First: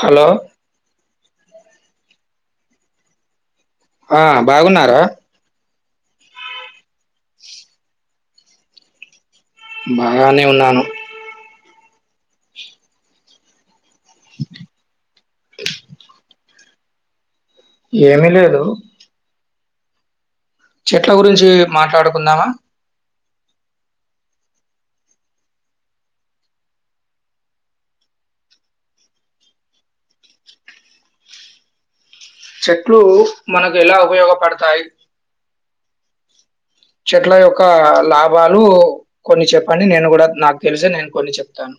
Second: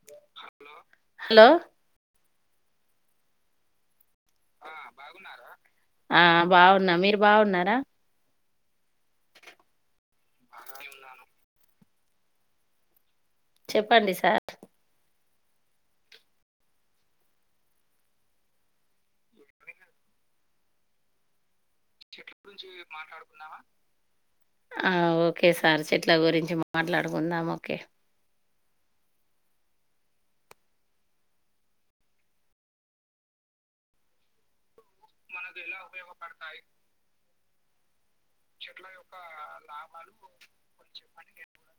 Hello hello ఆ బాగున్నారా ఆ బాగున్న మీరు బాగున్నారా బాగానే ఉన్నాను చెప్పండి సార్ ఏమి లేదు చెట్ల గురించి చెట్ల మాట్లాడుకుందామా గురించి మాట్లాడు ఆ ఓకే సార్ చెట్ల గురించి మాట్లాడుకుందాం ఓకే చెట్లు మనకు ఎలా ఉపయోగపడతాయి ఎలా ఉపయోగపడతాయి చెట్ల యొక్క లాభ వాళ్ళు కొన్ని చెప్పండి నేను కూడా నాకు తెలిసినవి నేను కొన్ని చెప్తాను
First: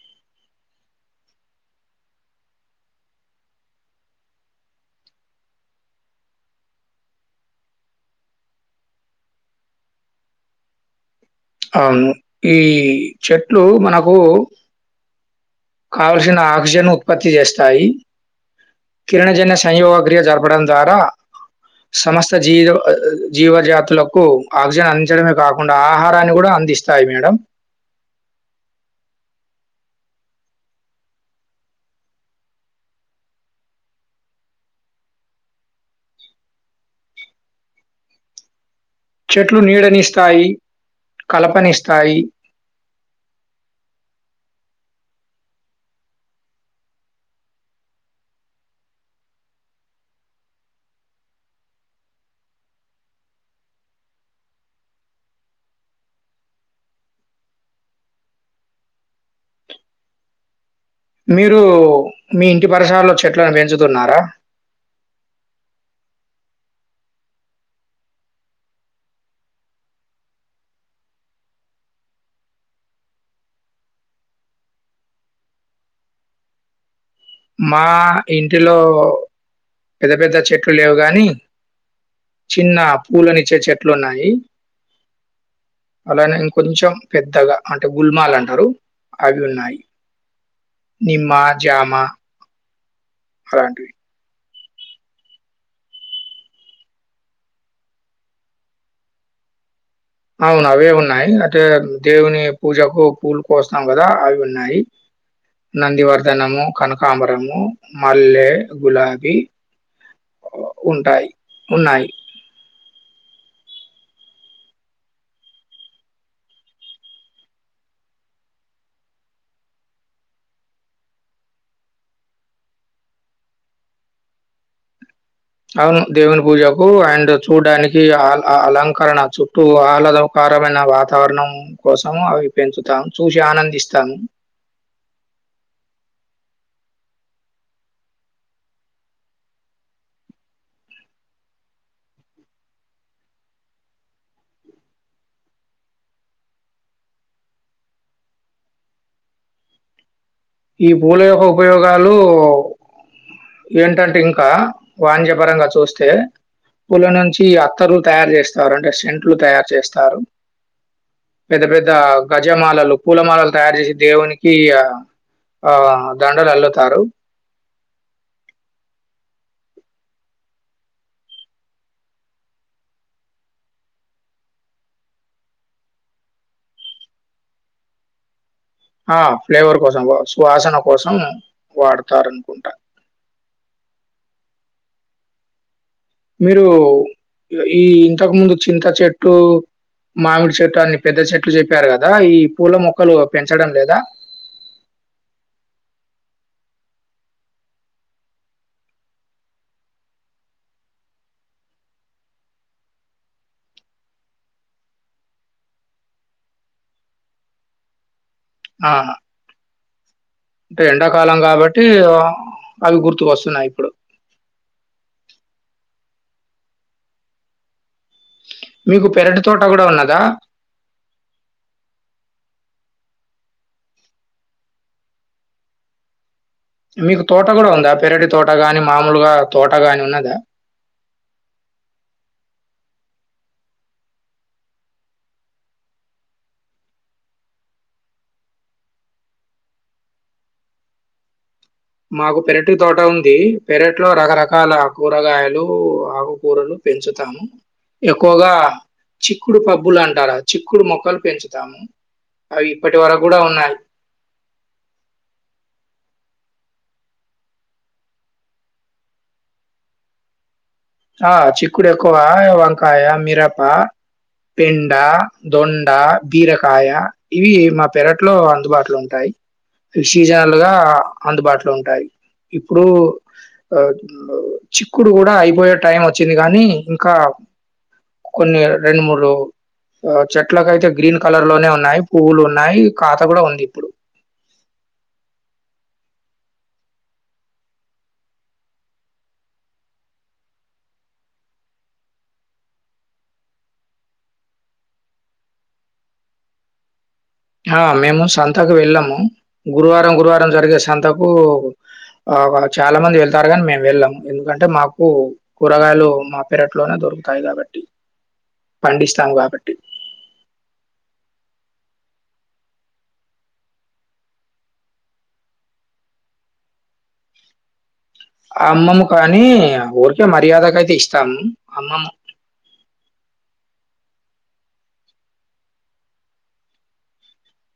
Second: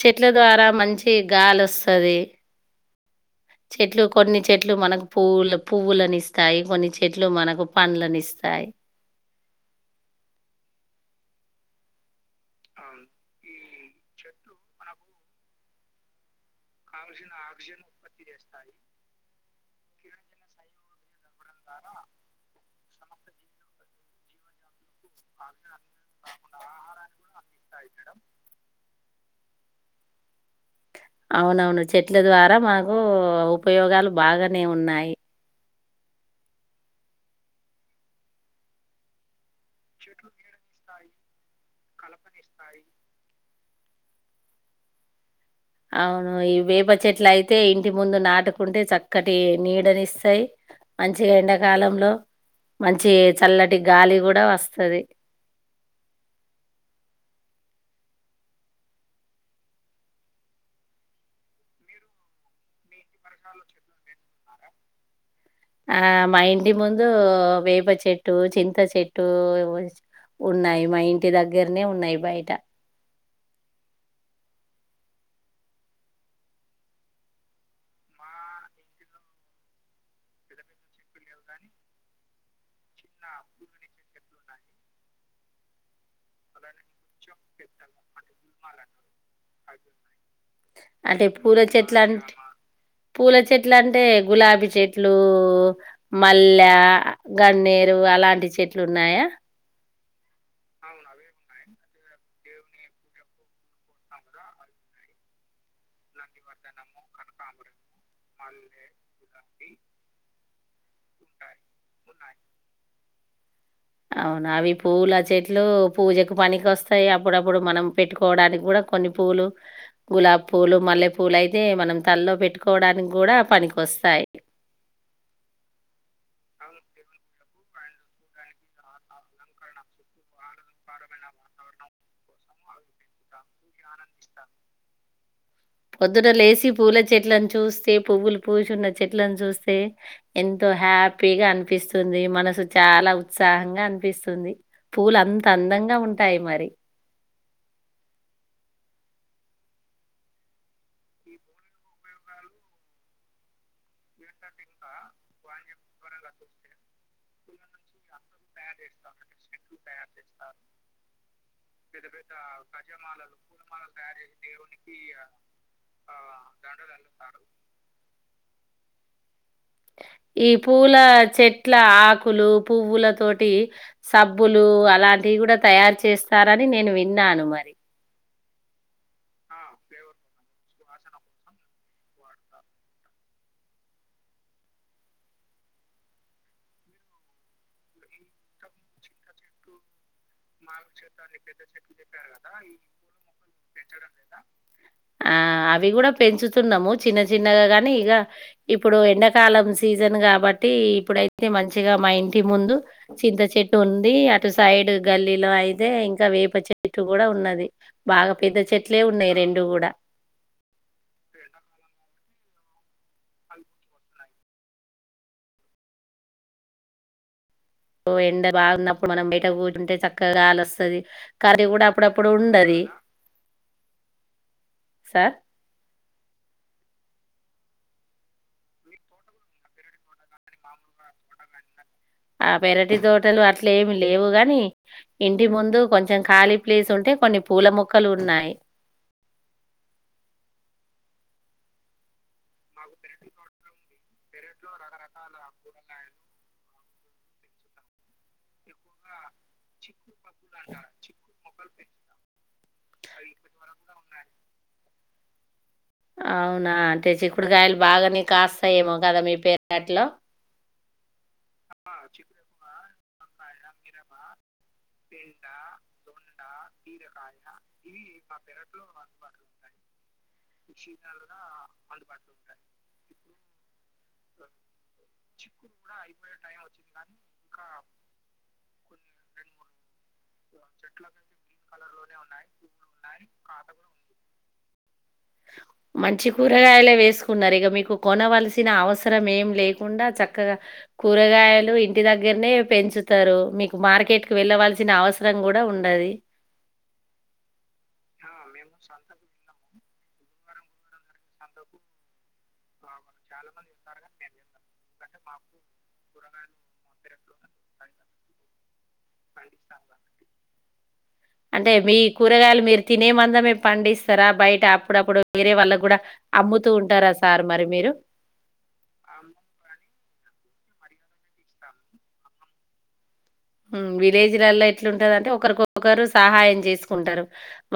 చెట్ల ద్వారా మంచి గాలొస్తది చెట్లు కొన్ని చెట్లు మనకు పువూ పువ్వులని ఇస్తాయి కొన్ని చెట్లు మనకు పండ్లలనుస్తాయి అవును ఈ చెట్ ట్లు మనకు కావలసిన ఆక్సిజన్ ఉత్పత్తి చేస్తాయి కిరణజన్య సంయోగ క్రియ జరపడం ద్వారా సమస్త జీవ జీవజాతులకు ఆక్సిజన్ అందించడమే కాక అకుండా ఆహారాన్ని కూడా అందిస్తాయి మేడం అవునవును చెట్ల ద్వారా మాకు ఉపయోగాలు బాగానే ఉన్నాయి చెట్లు నీడనిస్తాయి కలప పనిస్తాయి అవును ఈ వేప చెట్లు అయితే ఇంటి ముందు నాటుకుంటే చక్కటి నీడనిస్తాయి మంచిగా ఎండాకాలంలో మంచి చల్లటి గాలి కూడా వస్తది మీరు మీ ఇంటి పరిసరాలో చెట్లను పెంచుతున్నారా ఆ మా ఇంటి ముందు వేప చెట్టు చింత చెట్టు ఉన్నాయి మా ఇంటి దగ్గరనే ఉన్నాయి బయట మా ఇంటిలో పెద్ద పెద్ద చెట్లు లేవు గాని చిన్న పూలని ఇచ్చే చెట్లు ఉన్నాయి అలా ఇంకొంచెం పెద్దగా అంటే గుల్మాల్ అంటారు అవి ఉన్నాయి అంటే నిమ్మ పూల జామ చెట్లు అంటే పూల చెట్ల అలాంటివి. అంటే గులాబీ చెట్లు మల్లె గన్నరు అలాంటి చెట్లు ఉన్నాయా అవును అవే ఉన్నాయి అంటే దేవుని పూజకు పూలు కోస్తాం కదా అవి ఉన్నాయి నందివర్ధనము కనకాంబరము మల్లె గులాబీ ఉంటాయి ఉన్నాయి అవునా అవి పూల చెట్లు పూజకు పనికి వస్తాయి అప్పుడప్పుడు మనం పెట్టుకోవడానికి కూడా కొన్ని పూలు గులాబ పూలు మల్లె పూలు అయితే మనం తలలో పెట్టుకోవడానికి కూడా పనికిస్తాయి అవును దేవుని పూజకు అండ్ చూడ్డానికి అ అలంకరణ చుట్టూ ఆహ్లాదకరమైన వాతావరణం కోసం అవి పెంచుతాము చూసి ఆనందిస్తాము పొద్దుట లేచి పూల చెట్లను చూస్తే పువ్వులు పూచున్న చెట్లను చూస్తే ఎంతో హ్యాపీగా అనిపిస్తుంది మనసు చాలా ఉత్సాహంగా అనిపిస్తుంది పూలు అంత అందంగా ఉంటాయి మరి ఈ పూల యొక్క ఉపయోగాలు ఏంటంటే ఇంకా వాణ్య పరంగా చూస్తే పుల నుంచి అత్తరులు తయారు చేస్తారు అంటే సెంట్లు తయారు చేస్తారు పెద్ద పెద్ద గజమాలలు పూలమాలలు తయారు చేసి దేవునికి ఆ దండలు అల్లుతారు ఈ పూల చెట్ల ఆకులు పువ్వుల తోటి సబ్బులు అలాంటివి కూడా తయారు చేస్తారని నేను విన్నాను మరి ఆ ఫ్లేవర్ కోసం శువాసన కోసం వాడతార అనుకుంటా మీరు ఈ ఇంతకు ముందు చింత చెట్టు మామిడి చెట్టు అన్ని పెద్ద చెట్లు చెప్పారు గదా! ఈ పూల మొక్కలు పెంచడం లేదా? ఆ అవి కూడా పెంచు స్తున్నాము చిన్న చిన్నగా కాని ఇక ఇప్పుడు ఎండాకాలం సీజన్ కాబట్టి ఇప్పుడైతే మంచిగా మా ఇంటి ముందు చింత చెట్టు ఉంది అటు సైడ్ గల్లీలో అయితే ఇం ఇ వేప చెట్టు కూడా ఉన్నది బాగా పెద్ద ఆ! చెట్లే ఉన్నాయి రెండు కూడా అంటే ఎండాకాలం కాబట్టి అవి గుర్తు వస్తున్నా ఇప్పుడు ఓ ఎండ బాగున్నప్పుడు మీకు మనం పెరటి బయట తోట గూడా కూర్చుంటే ఉన్నదా? చక్కగా గాలి వస్తుది కర్రీ కూడా అప్పుడప్పుడు ఉండది సార్ మీకు తోట కూడా ఉందా పెరటి తోట గాని మామూలుగా తోటగాని ఉన్నదా ఆ పెరటి తోటలు అట్లే ఏమి లేవు గాని ఇంటి ముందు కొంచెం ఖాళీ ప్లేస్ ఉంటే కొన్ని పూల మొక్కలు ఉన్నాయి మాకు పెరటి తోట ఉంది పెరట్ ఇట్లో రకరకాల కూరగాయలు ఆకుకూరలు పెంచుతాము ఎక్కువగా చిక్కుడు పబ్బులు అంట టారా చిక్కుడు మొక్కలు పెంచుతాము అవి ఇప్పటి వరకు కూడా ఉన్నాయ అవునా అంటే చిక్కుడుకాయలు బాగానే కాస్తాయేమో కదా మీ పేరట్లో ఆ చిక్కుడు ఎక్కువ కాయ మిరపా పెండ దొండ బీరకాయ ఇవి మా పెరట్లో అందుబాటులో ఉంటాయి అవి సీజనల్ గా అందుబాటులో ఉంటాయి ఇప్పుడు ఆ చిక్కుడు కూడా అయిపోయే టైం వచ్చింది కానీ ఇంకా కొన్ని రెండు మూడు ఆ చెట్లక అయితే గ్రీన్ కలర్ లోనే ఉన్నాయి పువ్వులు ఉన్నాయి ఖాత కూడా ఉంది ఇప్పుడు మంచి కూరగాయలే వేసుకున్నారు ఇక మీకు కొనవలసిన అవసరం ఏం లేకుండా చక్కగా కూరగాయలు ఇంటి దగ్గరనే పెంచుతారు మీకు మార్కెట్కి వెళ్ళవల చ్చిన అవసరం కూడా ఉండది ఆ మేము సంతకు వెళ్ళాము గురువారం గురువారం జరిగే సంతకు ఆ చాలా మంది వెళ్తారు కాని మేము వెళ్ళాము ఎందుకంటే మాకు కూరగాయలు మా పెరట్లోనే దొరుకుతాయి కాబట్టి పండిస్తాము కాబట్టి అంటే మీ కూరగాయలు మీరు తినే మందమే పండిస్తారా బయట అప్పుడప్పుడు వేరే వాళ్ళకు కూడా అమ్ముతూ ఉంటారా సార్ మరి మీరు అమ్మము కానీ ఊరికే మర్యాద [unintelligible] ఇస్తాం అమ్మమ్మ మ్ విలేజ్లలో ఎట్లుంటదంటే ఒకరికొకరు సహాయం చేసుకుంటారు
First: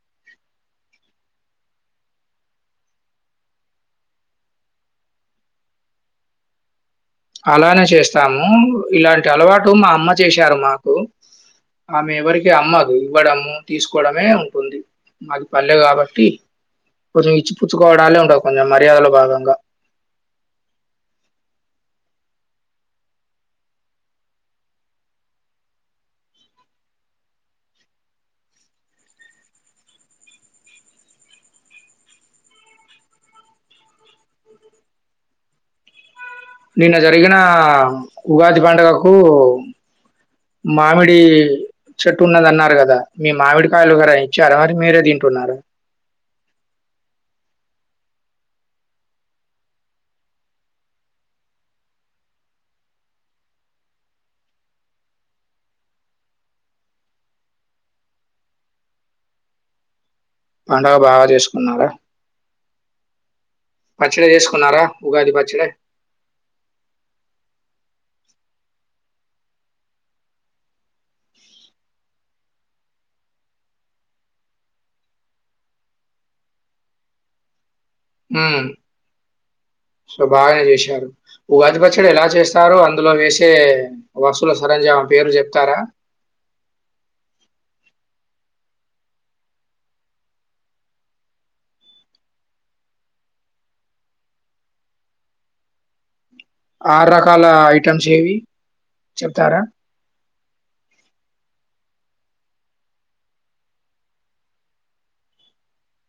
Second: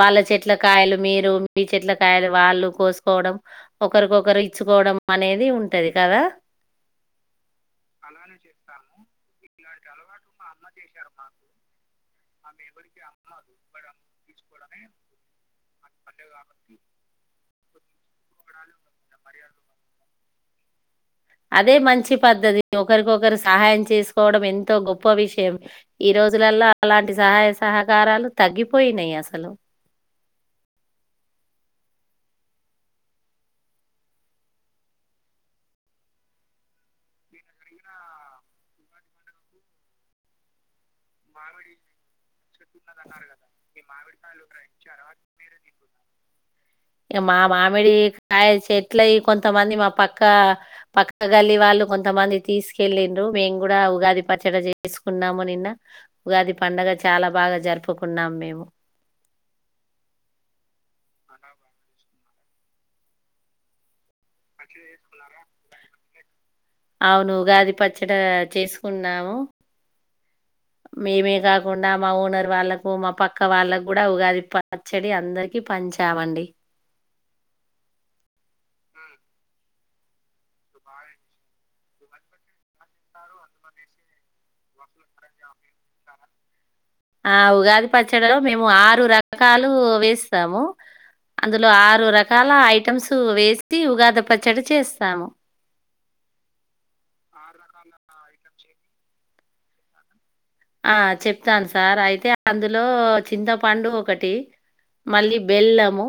వాళ్ళ చెట్ల కాయలు మీరు మీ చెట్ల కాయలు వాళ్ళు కోసుకోవడం ఒకరికొకరు ఇచ్చుకోవడం అనేది ఉంటది కదా అలానే చేస్తాము ఇలాన్ టి అలవాటు మా అమ్మ చేశారు మాకు ఆమె ఎవరికి అమ్మదు ఇవ్వడము తీసుకోవడమే ఉంటుంది మాది పల్లె కాబట్టి కొంచెం ఇచ్చిపుచ్చుకోవడాలే ఉంటవు కొంచెం మర్యాదలో భాగంగా అదే మంచి పద్ధతి ఒకరికొకరు సహాయం చేసుకోవడం ఎంతో గొప్ప విషయం ఈ రోజులల్లో అలాంటి సహాయ సహకారాలు తగ్గిపోయినాయి అసలు నిన్న జరిగిన ఉగాది పండుగకు మామిడి చెట్టున్నదన్నా రు కదా మీ మామిడి కాయలు గర ఇచ్చారా మరి మీరే దింటున్నారా మా మామిడి కాయ చెట్లయి కొంతమంది మా పక్క పక్క గల్లి వాళ్ళు కొంతమంది తీసుకెళ్ళిన్రు మేము కూడా ఉగాది పచ్చడ చేసుకున్నాము నిన్న ఉగాది పండగ చాలా బాగా జరుపుకున్నాం మేము పండగ బాగా చేసుకున్నారా [inaudible] చ్చడి చేసుకున్నారా ఉగాది పచ్చడె అవును ఉగాది పచ్చడ చేసుకున్నాము మేమే కాకుండా మా ఓనర్ వాళ్ళకు మా పక్క వాళ్ళకు కూడా ఉగాది పచ్చడి అందరికి పంచామండి హుమ్ సో బాగానే చేశారు ఉగాది పచ్చడి ఎలా చేస్తారు అందులో వేసే వస్తుల సరంజామా పేర్లు చెప్తారా ఆ ఉగాది పచ్చడిలో మేము ఆరు రకాలు వేస్తాము అందులో ఆరు రకాల ఐటమ్స్ వేసి ఉగాది పచ్చడి చేస్తాము ఆరు రకాల ఐటెమ్స్ ఏవి చెప్తారా ఆ చెప్తాను సార్ అయితే అందులో చింతపండు ఒకటి మళ్ళీ బెల్లము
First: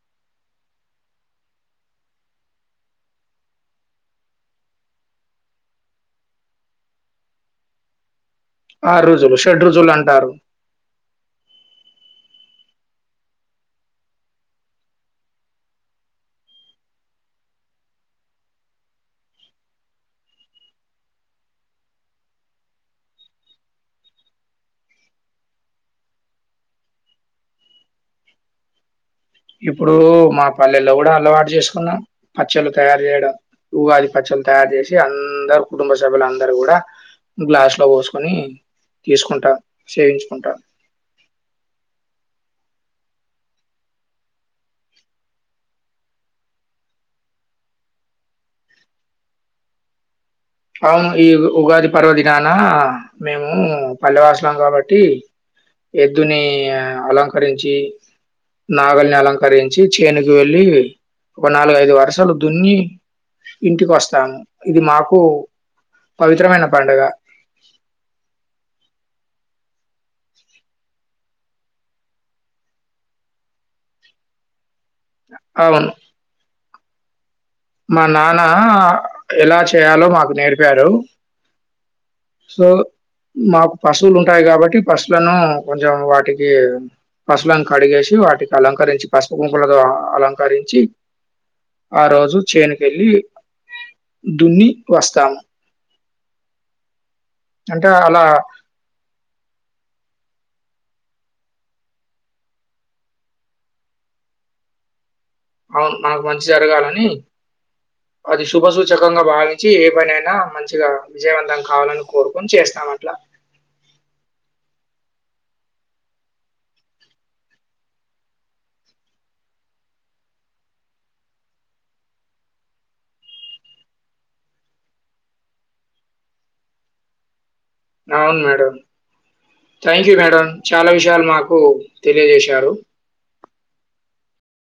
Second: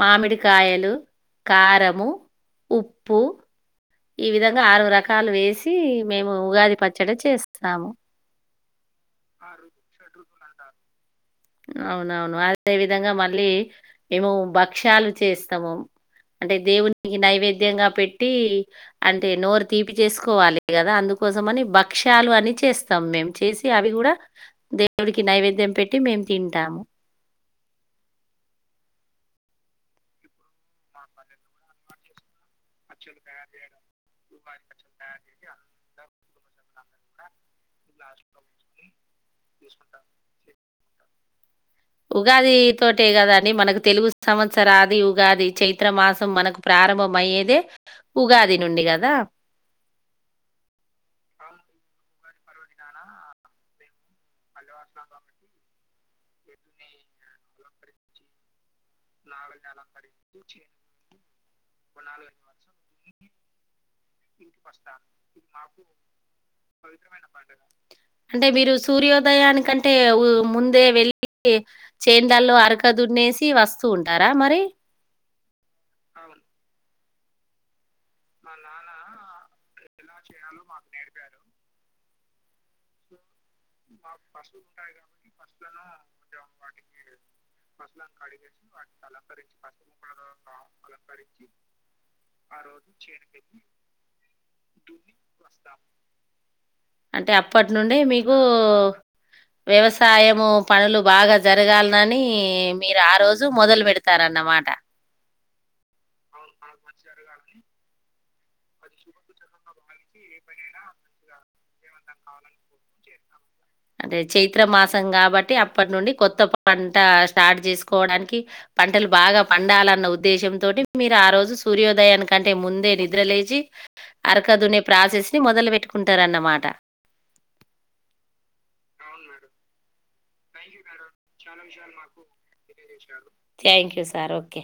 మామిడికాయలు కారము ఉప్పు ఈ విధంగా ఆరు రకాలు వేసి మేము ఉగాది పచ్చడి చేస్తాము ఆరు రుచులు షడ్ రుచులు అంటారు అవునవును, అదే విధంగా మళ్ళీ మేము భక్షలు చేస్తాము, అంటే దేవునికి నైవేద్యంగా పెట్టి, అంటే నోరు తీపి చేసుకోవాలి కదా అందుకోసం అని భక్ష్యాలు అని చేస్తాము మేము చేసి అవి కూడా దేవుడికి నైవేద్యం పెట్టి మేము తింటాము ఇప్పుడు మా పల్లెల్లో కూడా అలవాటు చేసుకున్నాం పచ్చళ్లు తయారు చేయడం ఊగాది పచ్చలు తయారు చేసి అందరు కుటుంబ సభ్యుల అందరు కూడా, గ్లాస్ లో పోసుకొని తీసుకుంటా సేవించుకుంటా ఉగాది తోటే కదా అండి. మనకు తెలుగు సంవత్సరాది ఉగాది చైత్ర మాసం మనకు ప్రారంభం అయ్యేదే ఉగాది నుండి కదా. అవును ఈ ఉగాది పర్వదినాన మేము పల్లె వాసులం కాబట్టి, ఎద్దుని అలంకరించి నాగల్ని అలంకరిం చి చేనుకు వెళ్ళి నాలుగు ఐదు వర్షాలు దున్ని ఇటికి వస్ తంగ్ ఇది మాకు పవిత్రమైన పండుగ. అంటే మీరు సూర్యోదయం దానికంటే ముందే వెళ్ళి చేన్లల్లో అరక దున్నేసి వస్తూ ఉంటారా మరి అవును మా నాన ఆ ఎలా చే చేయాలో మాకు నేర్పాడు సో మాకు పశువులు ఉంటాయి కాబట్టి పశువులను కొంచెం వాటి కి పశువులను కడిగేసి వాటికి అలంకరించి పసుపు గుంపులతో అలంకరించి ఆ రోజు చేనుకి వెళ్ళి దున్ని వస్తాము అంటే అప్పటి అంటే నుండి అలా మీకు వ్యవసాయము పనులు బాగా జరగాలనని మీరు ఆ రోజు మొదలు పెడతారన్నమాట అవును మనకు మంచి జరగాలని అది శుభ సూచకంగా భావించి ఏ పని అయినా మంచిగా విజయవంతం కావాలని కోరుకొని చేస్తాం. అట్లా అంటే చైత్ర మాసం కాబట్టి అప్పటి నుండి కొత్త పంట స్టార్ట్ చేసుకోవడానికి, పంటలు బాగా పండాలన్న ఉద్దేశంతోటి, మీరు ఆ రోజు సూర్యోదయానికంటే, ముందే నిద్ర లేచి, అరకదునే ప్రాసెస్ ని మొదలు పెట్టుకుంటారన్నమాట. అవును మేడం థ్యాంక్ యూ మేడం చాలా విషయాలు మాకు తెలియజేశారు థ్యాంక్ యు సార్ ఒకే